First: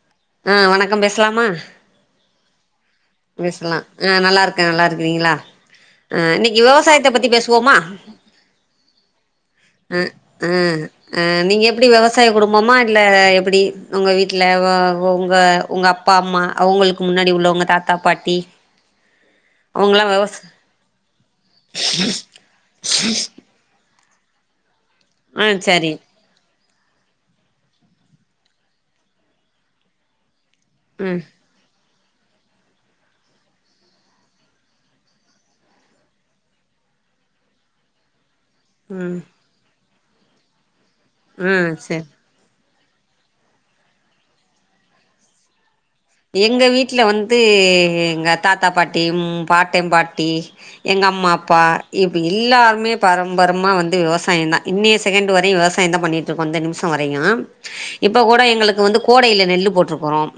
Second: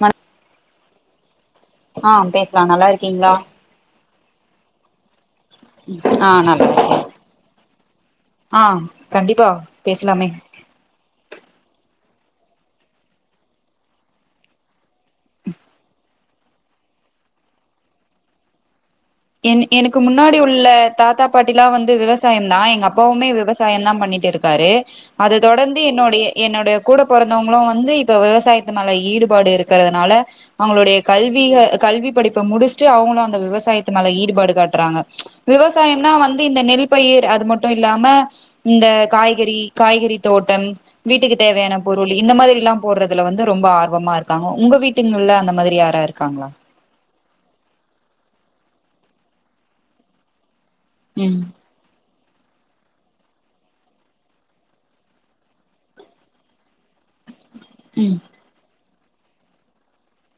மன ஆ வணக்கம் பேசலாமா ஆ பேசலாம் நல்லா இருக்கீங்களா சலா ஆ நல்லா இருக்க நல்லா இருக்கிறீங்களா ஆ இன்னைக்கு நல்லா இருக்கே விவசாயத்த பத்தி பேசுவோமா ஆ கண்டிப்பா பேசலாமே ம் அ நீங்க எப்படி விவசாய குடும்பமா இல்ல எப்படி உங்க வீட்டுல உங்க உங்க அப்பா அம்மா அவங்களுக்கு முன்னாடி உள்ளவங்க தாத்தா பாட்டி என் எனக்கு அவங்கல்லா முன்னாடி விவசா உள்ள தாத்தா பாட்டிலா வந்து விவசாய தா எங்க அப்பாவுமே விவசாய தா பண்ணிட்டு இருக் தாரு அத ஆ தொடர்ந்து சரி என்னுடைய என்னுடைய கூட பிறந்தவங்களும் வந்து இப்ப விவசாயத்து மேல ஈடுபாடு இருக்கிறதுனால அவங்களுடைய ம் கல்வி கல்வி படிப்ப முடிச்சுட்டு அவங்களு அந்த விவசாயத்த த்து மேல ஈடுபாடு காட்டுறாங்க விவசாயம்னா வந்து இந்த நெல் பயிர் அது மட்டு இல்லாம இந்த ம் காய்கறி காய்கறி தோட்டம் வீட்டுக்கு ம் தேவையான சரி பொருள் இந்த மாதிரில்லாம் போடுறதுல வந்து ரொம்ப ஆர்வமா இருக்காங்க உங்க வீட்டுங்கள்ள அந்த மாதிரி யாராரு எங்க வீட்டுல வந்து எங்க தாத்தா பாட்டி ம் பாட்டன் பாட்டி எங்க அம்மா ம் அப்பா இப்ப எல்லாருமே பாரம்பரமா வந்து விவசாய தான் இன்னைய செகண்ட் வரையு விவசாயதான் பண்ணிட்டு ருக்கோம் இந்த நிமிஷம் வரையூ ம் இப்ப கூட எங்களுக்கு வந்து கோடைல நெல்லு போட்டிருக்கறோம்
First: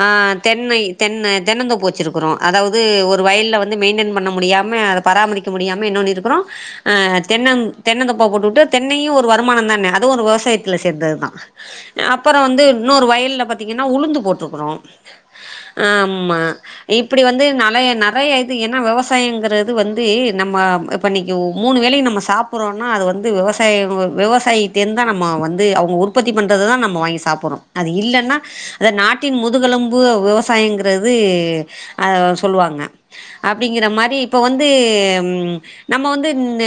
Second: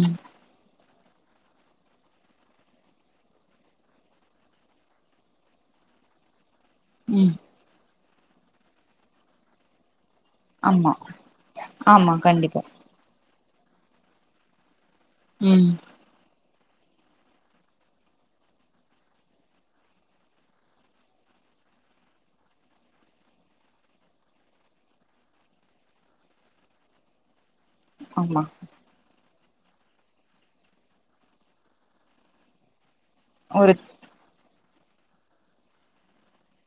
ம் ஆ தென்னை தென்னை தென்னந்தோப்பு வச்சிருக்குறோம் அதாவது ஒரு வயல்ல வந்து மெயின்டென் பண்ண முடியாம அத பராமரிக்க முடியாம என்ன பண்ணி இருக்கிறோம் அ ம் தென்ன தென்னதோபா போட்டுவிட்டு தென்னையு ஒரு வருமான தான அதுவு ஒரு விவச சாயத்தல ஆமா சேந்ததுதா ஆமா அப்பற கண்டிப்பா வந்து இன்னொரு வயல்லல பாத்தீங்கன்னா உளுந்து போட்ருக்கறோம் ம் ஆமா இப்படி வந்து நிறைய நிறைய இது ஏனா விவசாயங்கிறது வந்து நம்ம இப்ப இன்னைக்கு ஒ மூணு வேலையு நம்ம சாப்படுறோனா அது வந்து விவசாய விவசாயிட்ட இருந்துதா நம்ம வந்து அவங்க உ உற்பத்தி பண்றது தா நம்ம வாங்கி சாப்பிடறோ அது இல்லன்னா ஆமா அதை நாட் டின் முதுகெலும்பு விவசாயங்கிறது அ சொல்லுவாங்க ஒரு அப்டிங்கற மாரி இப்ப வந்து ம் நம்ம வந்து இந்த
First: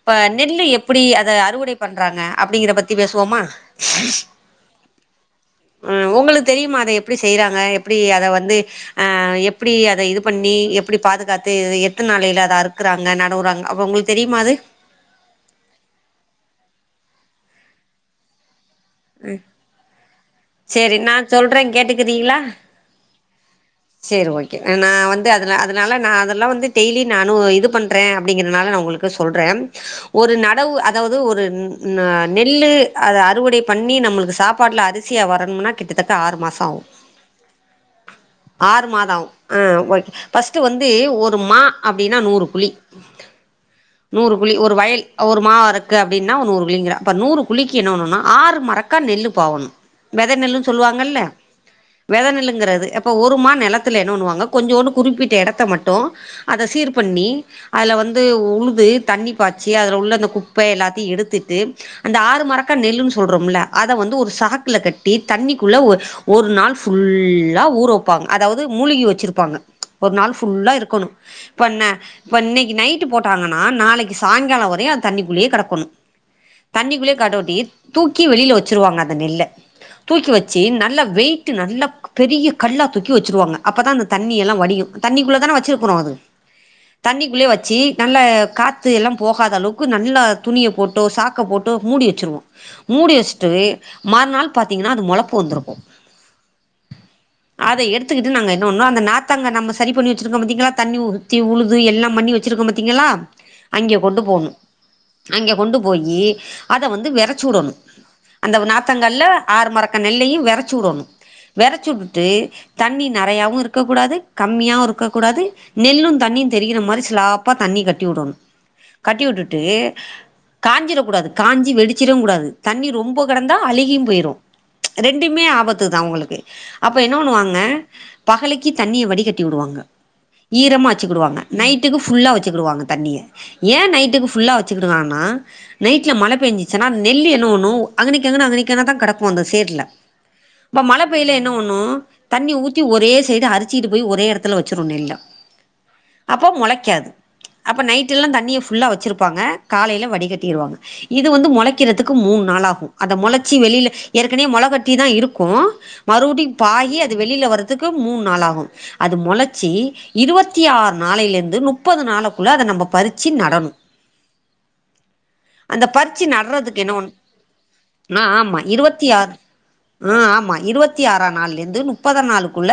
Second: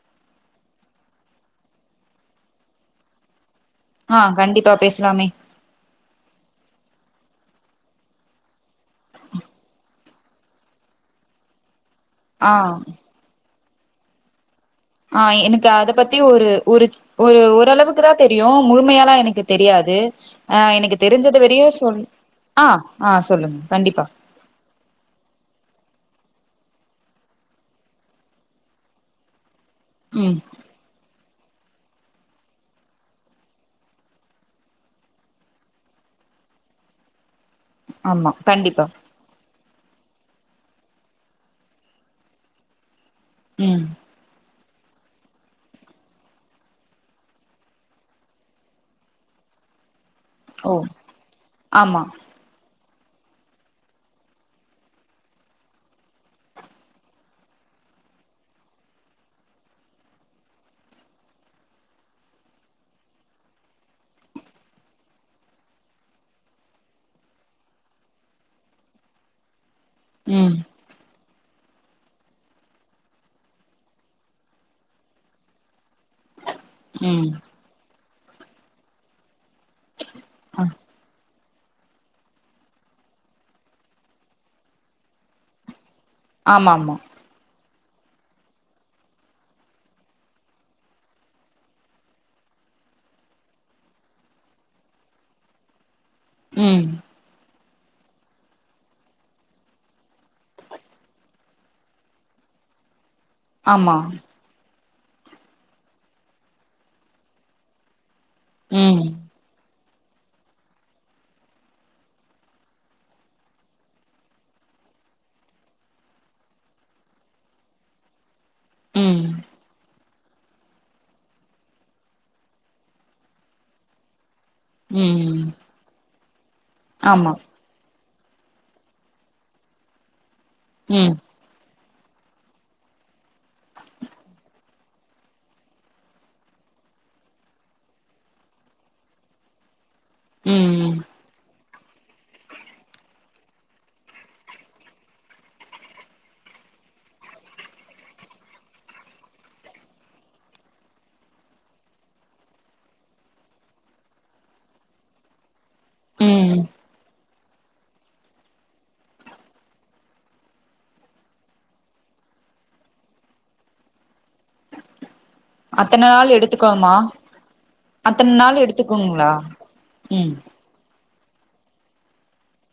இப்ப நெல்லு எப்டி அத அறுவடை பண்றாங்க அப்டிங்கற பத்தி பேசுவோமா ஆ கண்டிப்பா பேசலாமே அ உங்களுக்கு தெரியுமா அத எப்டி செய்றாங்க எப்டி அத வந்து ஆ எப்படி அத இது பண்ணி எப்படி பாதுகாத்து த்தனை நாளையில ஆ அத அறுக்குறாங்க நடவுறாங்க அப்ப உங்களுக்கு தெரியுமா அ து ஆ எனக்கு அத பத்தி ஒரு ஒரு ஒரு ஓரளவுக்கு தா தெரியு முழுமையா யா எனக்கு தெரியாது ஆ எனக்கு சேரி நா தெரிஞ்சது சொல்றே வரையு சொல் கேட்டுக்கிறீங்களா ஆ ஆ சொல்லுங்க கண்டிப்பா சேரி ஓகே அ நா வந்து அதுல அதுனால நா அதெல்லா வந்து டெய்லி நானு இது பண்ணுறே அப்டிங்கிறனால நா உங்களுக்கு சொல்றே ஒரு ம் நடவு அ அதாவது ஒரு நெல்லு அத அறுவடை பண்ணி நம்மளுக்கு சாப்பாடுல அரிசியா வரணும்னா கிட்டத்தட்ட ஆறு மாசம் ஆகு ஆமா கண்டிப்பா ஆறு மாதம் ஆகு ஆ ஓ ஃபஸ்ட் வந்து ஒரு மா அப்படின்னா நூறு குழி ம் நூறு குழி ஒரு வயல் ஒரு மா இருக்கு அப்டின்னா நூறு குழிங்கிற அப்ப நூறு குழிக்கு என்னண்ணுனா ஆறு மரக் க நெல் பவுண் வித நெல்லுனு ஓ சொல்வாங்கல ஆமா வித நெல்லுங்கறது அப்ப ஒ துமா நெலத்தல என்ன பண்ணுவாங்க கொஞ்சோன்னு குறிப்பிட்ட எடத்த மட்டு அத சீர் பண்ணி அதுல வந்து உழுது தண்ணி பாச்சி அதுல உள்ள அந்த குப்பை எல்லாத்தையு எடுத்துட்டு அந்த ஆறு மரக்கா நெல்லுன்னு சொல்றோம்ல அத வந்து ஒரு சாக்குல கட்டி தண்ணிக்குள்ள ஒ ஒரு நாள் ஃபுல்லா ஊறு ப்பாங்க அதாவது மூழ்கி வச்சுருப்பாங்க ஒரு நாள் ம் ஃபுல்லா இருக்கணு இப்பன்ன இப்ப இன்னைக்கு நைட்டு போட்டாங்கன்னா நாளைக்கு சாய்ங்கால வரையு அது தண்ணிக்குள்ளயே கிடக்கணு தண்ணிக்குள்ளேயே ம் கடோட்டி தூக்கி வெளில வச்சிருவாங்க அந்த நெல்ல தூக்கி வச்சு அ நல்லா வெயிட் நல்லா பெரிய கல்லா தூக்கி வச்சிருவாங்க அப்பதா அந்த தண்ணி எல்லா வடியும் தண்ணிக்குள்ள தானே வச்சிருக்கனும் அது ஆமா ஆமா தண்ணிக்குள்ளேயே வச்சு நல்லா காத்து எல்லாம் போகாத அளவுக்கு நல்லா துணிய போட்டோ சாக் க்க போட்டோ மூடி வச்சிருவோ மூடி வச்சுட்டு மறுநாள் பாத்தீங்கன்னா அது முளப்பு வந்திருக்கு ம் அதை எடுத்துக்கிட்டு நாங்க பண்ணோ அந்த நார்த்தாங்க நம்ம சரி பண்ணி வச்சிருக்கோம் பாத்தீங்களா தண்ணி ஊத்தி உழுது எல்லாம் பண்ணி ச்சிருக்கோ பாத்தீங்களா ஆமா அங்கே கொண்டு போணு அங்க கொண்டு போயி அதை வந்து வெறச்சு விடணும் அந்த ம் நார்த்தங்கால்ல ஆறு மரக்க நெல்லையும் வெறச்சு உடணும் வெறச்சி விட் ட்டு தண்ணி நெறையாவு இருக்க கூடாது கம்மியாவு இருக்க கூடாது நெல்லும் தண்ணியும் தெரிகிற மாதிரி சிலாப்பா தண்ணி கட்டி உடணும் கட்டி ம் விட்டுட்டு காஞ்சிறக் கூடாது காஞ்சி வெடிச்சிடவும் கூடாது தண்ணி ரொம்ப கிடந்தா அழுகியு போயிரு ரெண்டுமே ம் ஆபத்து தான் உவங்களுக்கு அப்ப என்ன ஆமா பண்ணுவாங்க பகலைக்கு தண்ணிய வடி கட்டி விடுவாங்க ஈரமா ம் வச்சிகிடுவாங்க நைட்டுக்கு ஃபுல்லா வச்சுக்கிடுவாங்க தண்ணிய ஏன் நைட்டுக்கு ஃபுல்லா வச்சுக்கிடுவாங்கன்னா நைட்ல மழ பெஞ்சுச்சுன்னா நெல் என்ன பண்ணும் அங்கனக்கங்கன அங்கனக்கங்கன தான் கிடக்கு அந்த சேர்ல ம் மழ பெயல இன்ன ஒண்ணு தண்ணி ஊத்தி ஒரே சைடு அரிச்சிட்டு போய் ஒரே எடத்துல வச்சிரு நெல்ல அப்போ மொளைக்காது அப்ப நைட்டு்ல்லா தண்ணிய ஃபுல்லா வச்சிருப்பாங்க காலையில வடிகட்டிருவாங்க இது வந்து மொளைக்கிறதுக்கு மூண் நாள் ஆகூ அத மொளைச்சி வெளியில ஏற்கனவே மொளகட்டிதா இருக்கூ மறுபடியும் ம் பாகி அது வெளியில வரதுக்கு மூணு நாள் ஆகூ அது மொளைச்சி இருவத்தி ஆறு நாளையிலருந்து நுப்பது நாளைக்குள்ள அத நம்ம பறிச்சி நடணும் அந்த அத்தன பறிச்சி நாள் நட்றதுக்கு எடுத்துக்கோமா என்ன ஒண்ணு நா அத்தன நாள் ஆமா இருவத்தி எடுத்துக்குங்களா ஆறு ஆ ம் ஆமா இருவத் த்தி ஆறான் நாள்ளேந்து நுப்பதா நாளுக்குள்ள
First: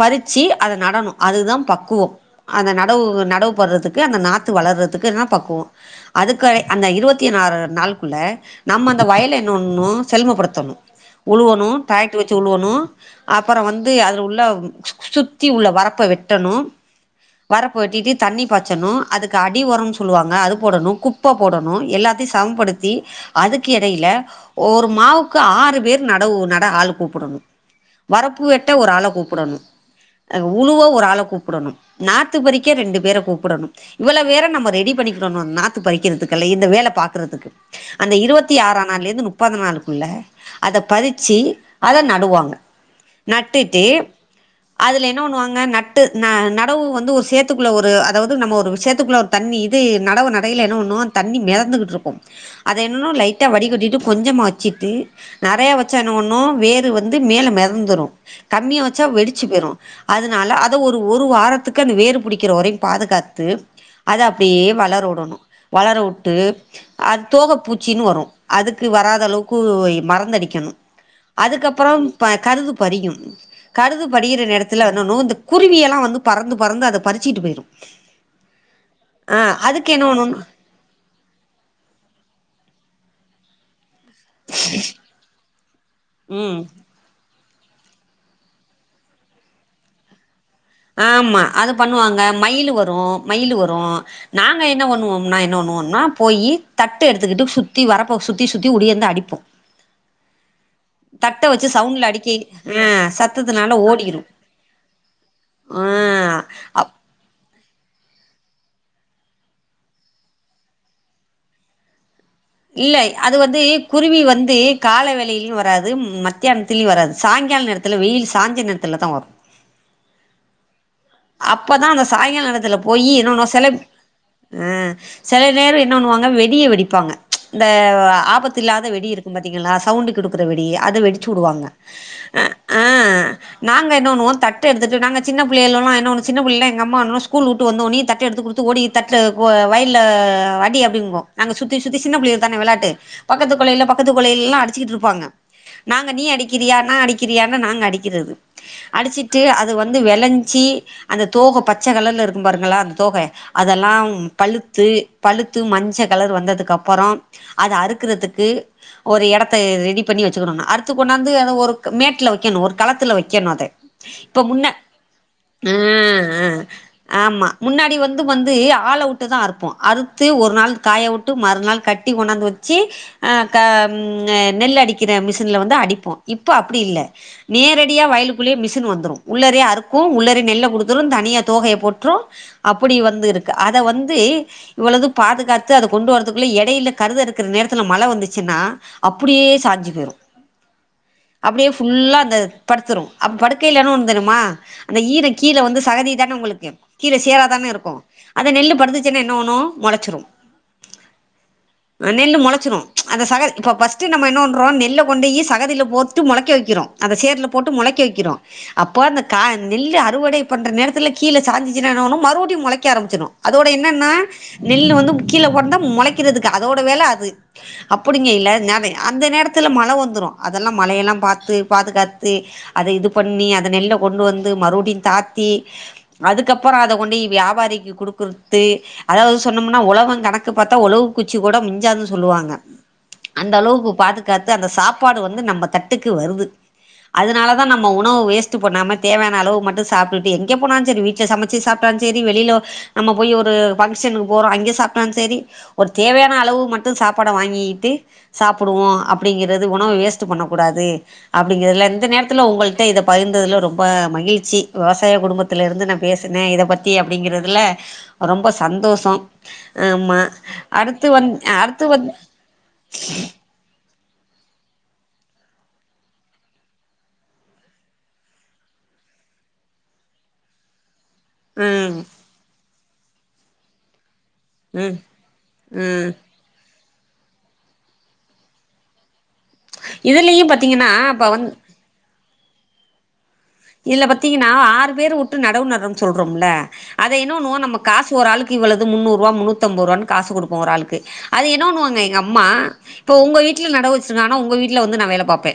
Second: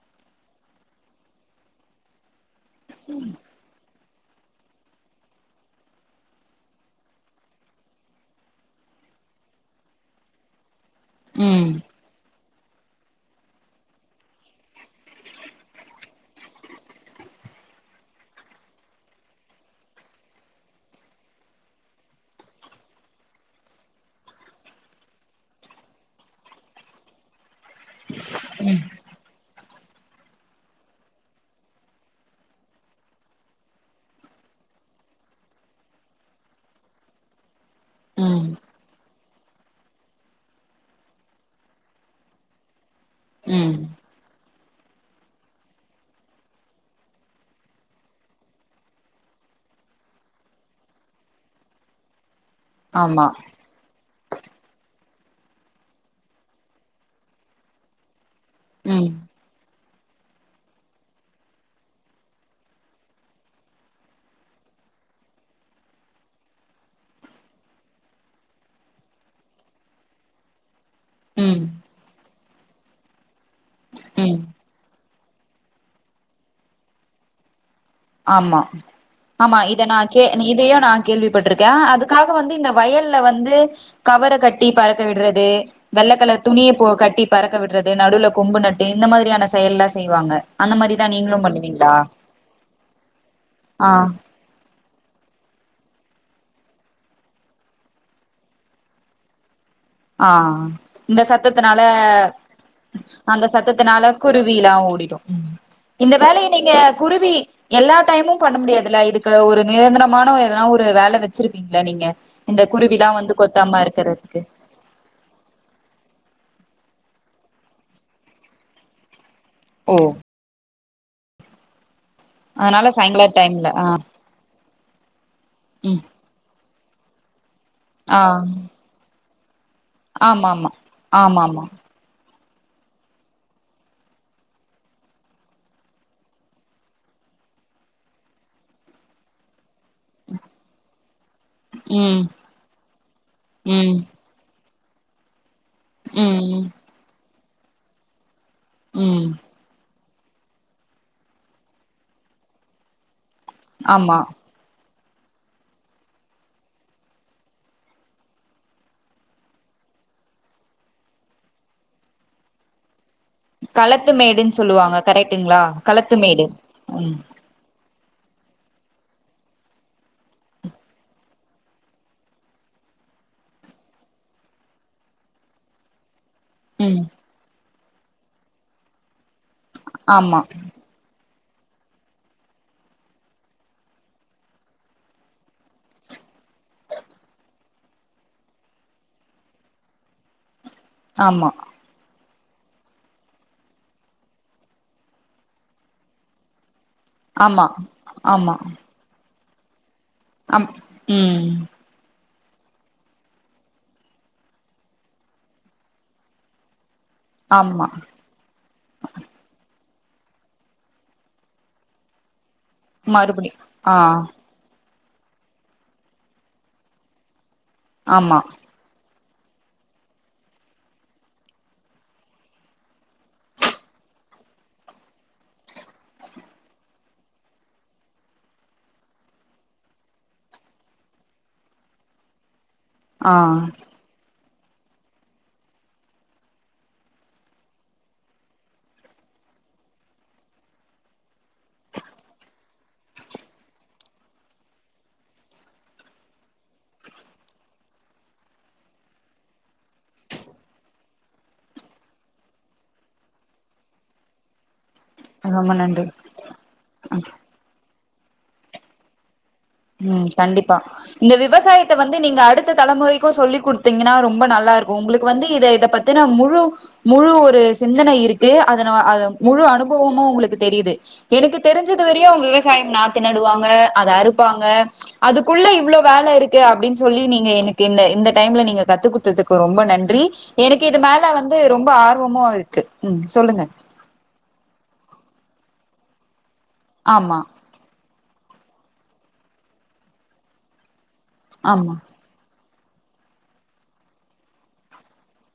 பறிச்சி அத நடனு அதுதான் பக்குவொம் அந்த நடவு நடவு போட்றதுக்கு அந்த நாத்து வளர்றதுக்கு என்னா பக்குவோ அதுக்கய் அந்த இருவத்தி நார் நாள் குள்ள நம்ம அந்த வயல என்னபன்னு செல்மப்படுத்தணு உழுவனு ம் தாக் சுழுவணு அப்பற வந்து அதுல உள்ள சுத்தி உள்ள வரப்ப வெட்டணு வரப்பு வெட்டிட்டு தண்ணி பாச்சணு அதுக்கு அடி ஒரன் சொல்லுவாங்க அது போடணு கு ப்ப போடணு எல்லாத்தையு சமம்படுத்தி அதுக்கு எடையில ஓர் மாவுக்கு ஆறு பேர் நடவு நட ஆள் கூ புடணு வரப்பு வெட்ட ம் ஒரு ஆள கூப்புடணு உழுவ ஒரு ஆள கூப்புடணு நாத்து பறிக்க ரெண்டு பேர கூப்புடணும் இவ்வள பேற நம்ம ரெடி பண்ணிக்கணும்ணு நாத்து பறிக்கிறதுக்கல்ல இந்த வேல பாக்குறதுக்கு அந்த ம் இருவத்தி ஆறான் நாள்லேந்து நுப்பது நாளுக்குள்ள அத பறிச்சி அத நடுவாங்க ம் நட்டுட்டு அதுல என்ன பண்ணுவாங்க நட்டு ந நடவு வந்து ஒரு சேத்துக்குள்ள ஒரு அதாவ்து நம்ம ஒரு சேத்துக்குள்ள தண்ணி இது நடவு நடையில என்ன பண்ணோ தண்ணி மெதந்துகிட்டு இருக்கூ அதை என்னன்னோ ஆமா லைட்டா வடிகட்டிட்டு கொஞ்சமாகிட்டு நறையா வச்சா என்ன பன்னு வேறு வந்து மேல மெதந்துரு கம்மியா வச்சா ம் வெடி ச்சிபேரும் அதனால அத ஒரு ஒரு வாரத்துக்கு அந்த வேறு புடிக்கிற வரையு பாதுகாத்து அத அப்டியே வளர வுடணு வளர வுட்டு அத் தோக பூச்சின்னு வரு அதுக்கு வராத அளவுக்கு மறந்தடிக்கணும் ம் அதுக்கப்பறம் ப கருது பரிக்கினும் கடுது ம் படியிற நேரத்துல வேணனு இந்த குருவிய எல்லா வந்து பறந்து பறந்து அத பறிச்சுட்டு பேயிரு ஆமா ஆமா இத நா கே ஒண்ணுன் இதையு நா கேள்விப்பட்ருக்கே அதுக்காக வந்து இந்த வயல்ல வந்து கவர கட்டி பறக்க விடுறது வெள்ளக்கல ம் துணிய போ கட்டி பறக்க விடுறது நடுவுல கொம்பு நட்டு இந்த மாதிரியான செயல்லா செய்வாங்க அந்த மாரிதா ஆமா நீங்களு அது பண்ணுவீங்ளா பண்ணுவாங்க மயிலு வரு மயிலு வரு நாங்க என்ன பண்ணுவோம்னா என்ன பண்ணுவோம்னா போயி தட்டு எடுத்துக்குட்டு சுத்தி வரப்போ சுத்தி சுத்தி உடியேந்து அடிப்போ ஆ இந்த தட்ட வச்சு சத்தத்தனால சவுண்ட்ல அடிக்கி ஆ அந்த சத்தத்துனால சத்தத்தனால ஓடிரு குருவில்லா ஓடிடு ம் ஆ இந்த வேலைய நீங்க அப் குருவி எல்லா டைமும் பண்ண முடியாதுல்ல இதுக்கு ஒரு நிரந்தரமான எதனா ஒரு வேல வெச்சிருப்பீங்ள நீங்க இந்த இல்லை குருவிலா அது வந்து கொத்தாம குருவி இருக்கறதுக்கு வந்து கால வேலையிலயு வராது மத்தியானத்துலயு வராது சாய்ங்கால நேரத்துல வெயில் சாஞ்ச நேரத்துல தா வரு ஓ அப்பதா அந்த சாய்ங்கால நேரத்துல அதனால போயி சாயங்கால என்னபண்ணு டைம்ல செலப் ஆ அ செல நேரோ என்ன ம் பண்ணுவாங்க வெடிய வெடிப்பாங்க இந்த ஆ ஆபத்து இல்லாத வெடி இருக் ம் பாத்தீங்களா சவுண்டு் குடுக்குற ஆமா வெடி ஆமா அத வெடிச்சு ஆமா ஆமா வுடுவாங்க அ ஆ நாங்க என்னவண்ணுவோ தட்டு எடுத்துட்டு நாங்க சின்ன பிள்ளைகளெல்லா என் இன்னொன்னு சின்ன புள்ளில்லா எங்க அம்மான்னு ஸ்கூல் வுட்டு வந்த ஒனே தட்டு எடுத்து குடுத்து ஓடி தட்டு ஓ வய்ல்ல அடி அப்பின் மோ நாங்க சுத்தி சுத்தி சின்ன ம் பிள்ளைல் தான வெளாட்டு பக்கத்து கொலைல ம் பக்கத்து கொலைல்லா அடிச்சிக்கிட்டு இருப்பாங்க நாங்க நீ ம் ம் அடிக்கிறியா நா அடிக்கிறியான்னு நாங் அடிக்கிறது ம் அடிச்சிட்டு அது வந்து வெளஞ்சி அந்த தோக பச்ச கலர்ல இருக்கும் பாருங்களா அந்த தோக அதெல்லாம் ஆமா பழுத்து பழுத்து மஞ்ச கலர் வந்ததுக்கு அப்பறோ அத அறுக்குறதுக்கு ஒரு யடத்த ரெடி பண்ணி வச்சுக்குடணு அறுத்து கொண்ணாந்து அத ஒருக் மேட்டுல வெக்கணு ஒரு களத்துல வெக் களத்து மேடுன் சொல்லுவாங்க கரெக்ட்டுங்களா ஆ களத்து மேடு ஆ ம் ஆமா முன்னாடி வந்து வந்து ஆள வுட்டு தா அறுப்போ அறுத்து ஒரு நாள் காய வுட்டு மறுநாள் கட்டி கொண்ணாந்து வச்சி ஆ க ம் அ நெல் அடிக்கிற மிஷின்ல வந்து அடிப்போ இப்ப அப்டி இல்ல ம் நேரடியா வயலுக்குள்ளே மிஷின் வந்துரு உள்ளாறயே அறுக்கு ஆமா உள்ளாறே கொடுத்துடு தனியா தோகையை போற்றும் அப்டி வந்து இருக்கு அதை வந்து இவ்வளவு பாதுகாத்து அத கொண்டு வர்ரதுக்குள்ள எடையில கருத அறுக்குற நேரத்துல மழ வந்துச்சுன்னா அப்புடியே சாஞ்சு போயிரு ஆமா அப்டியே புல்லா அந்த படுத்துரு அப்ப படுக்கையில என்ன பண்ணு தெரியுமா அந்த ஈர கீழே வந்து சகதி தானே உங்களுக்கு கீழே சேரா ஆமா தானே இருக்கு அதை ஆமா நெல்லு படுத்துச்சுன்னா என்ன பண்ணம் மொளச்சுரு அம் ம் நெல்லு மொளைச்சிரு அந் சகதி இப்போ ஃபஸ்ட்டு நம்ம என்ன பன்றோ நெல்ல கொண்டு போயி சகதில போட்டு மொளைக்க வெக்கிறோ அந்த சேர்ல போட்டு ஆமா மொளைக்க வெக்கிறோ அப்போ அந்த க நெல்ல அறுவடை பண்ற நேரத்துல கீழே சாஞ்சி சின்னா என்ன பண்ணு மறுபடியு மொளைக்க ஆரம்பிச்சிடு மறுபடி அதோட ஆ என்னன்னா நெல்லு வந்து கீழே கிடந்தா மொளைக்கிறதுக்கு அதோட வேல அது அப்டிங்க ஆமா இல்ல நேதே அந்த நேரத்தில மழை வந்துரு அதெல்லா மழையெல்லா பாத்து பாதுகாத்து அதை இது பண்ணி அத நெல்ல கொண்டு வந்து மறுபடியு தாத்தி அதுக்கப்புற அத கொண்டோயி வியாபாரிக்கு குடுக்குரத்து அதாவது சொன்னோம்னா உழவ கணக்கு பாத்தா உழவு குச்சி கூட மிஞ்சதுன்னுசொல்லுவாங்க ஆ அந்த அளவுக்கு பாதுகாத்து அந்த சாப்பாடு வந்து நம்ம தட்டுக்கு வருது அதனால தா நம்ம உணவு வேஸ்ட் பண்ணாம தேவையான அளவு மட்டு சாப்ட்டுட்டு எங்க போனாலு சரி வீட்ல சமச்சி சாப்ட்டாலு சரி வெளிலோ நம்ம போய் ஒரு ஃபங்க்ஷனுக்கு போறோ அங்கே சாப்ட்டான் செரி ஒரு தேவையான அளவு மட்டு சாப்பாட வாங்கிட்டு சாப்புடுவோ அப்டிங்கறது உணவு வேஸ்ட்டு பண்ணக் கூடாது அப்டிங்குறதுல இந்த நேரத்துல உங்கள்ட்ட இத பகிர்ந்ததுல ரொம்ப மகிழ்ச்சி வெவசாய குடும்பத்துல ரொம்ப இருந்து நா நன்றி பேசுனே இத பத்தி அப்டிங்கறதுல ரொம்ப சந்தோஷோ ஆமா ம் கண்டிப்பா அடுத்து வந் இந்த அடுத்து விவசாயத்த வந் வந்து நீங்க அடுத்த தலமுறைக்கு சொல்லிக்குட் தீங்கன்னா ரொம்ப நல்லா இருக்கு உங்களுக்கு வந்து இத இத பத்தினா முழு முழு ஒரு சிந்தனை இருக்கு அதன அது முழு அனுபவமு உங்களுக்கு தெரியுது எனக்கு ம் தெரிஞ்சது வரையு அவ்ங்க விவசாயம் நாத்து நடுவாங்க அதா அரு ங்க ம் அதுக்குள்ள இவ்வளவு ம் வேல இருக்கு அப்டின்னு சொல்லி நீங்க எனக்கு இந்த இந்த டைம்ல நீங்க கத்துகொ டுத்ததுக்கு ரொம்ப நன்றி இதுலயு எனக்கு பாத்தீங்கன்னா இது இப்ப மேல வந் வந்து ரொம்ப ஆர்வமு இருக்கு ம் சொல்லுங்க இதுல பத்தீங்கன்னா ஆறு பேர் உட்டு நடவு நடுறோம்னு சொல்றோம்ல அதை என்ன ஆமா பண்ணுவோ நம காசு ஒரு ஆளுக்கு இவ்வளவது முன்னூறு ரூா முன்னூத்திஐம்பது ரூ காசு கொடுப்ப ஒரு ஆளுக்கு அத என்ன ஆமா பண்ணுவாங்க எங்க அம்மா இப்ப உங்க வீட்டல நட வச்சிருக்கா உங்க வீட்டல வந்து நா வேல பாப்பே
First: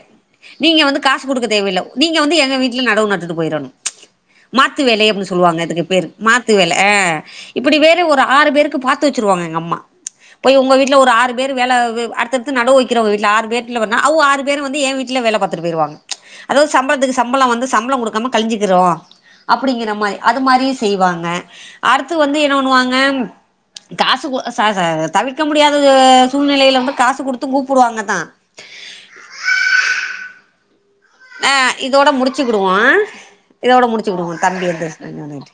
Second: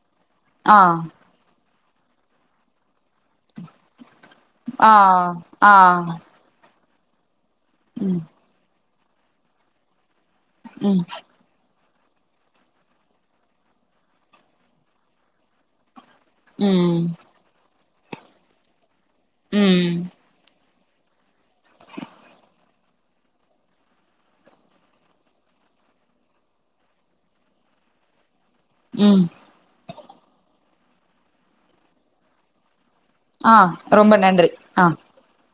ஆ நீங்க வந்து காசு குடுக்க தேவையில்லை நீங்க வந்து எங்க வீட்டுல நடவு நட்டுட்டு போயிடணு மாத்து ஆ வேலை அப்டின்னு சொல்லுவாங்க ஆ அதுக்கு பேர் மாத் இங்கு வேல ஆ இப்படி வேற ம் ஒரு ஆறு பேருக்கு பாத்து வச்சிருவாங்க எங்கம்மா போய் உங்க வீட்டல ம் ஒரு ஆறு பேரு வேல அடுத்தடுத்து நடவு வைக்கிறவங்க வீட்ல ஆறு பேத்துல அவங்க ஆறு பேரும் வந்து ஏ வீட்ல வேல பாத்துட்டு போயிருவாங்க ப்ச் அதாவது ம் சம்பளத்துக்கு சம்பள வந்து சம்பள கொடுக்காம கழிஞ்ஞிக்கிறோ அப்படிங்கிற ம் மாரி அது மாரியு செய்வாங்க அடுத்து வந்து என்ன பண்ணுவாங்க காசு ச ச தவிர்க்க முடியாதது சூழ்நிலையில வந்து காசு கொடுத்தும் கூப்புடுவாங்க தா ம் ஆ இதோட முடிசுக்கிடுவோ ஆ இதோட ரொம்ப முடிச்சுடுவோ நன்றி தம்பி ஆ வந்துச்சு [unintelligible]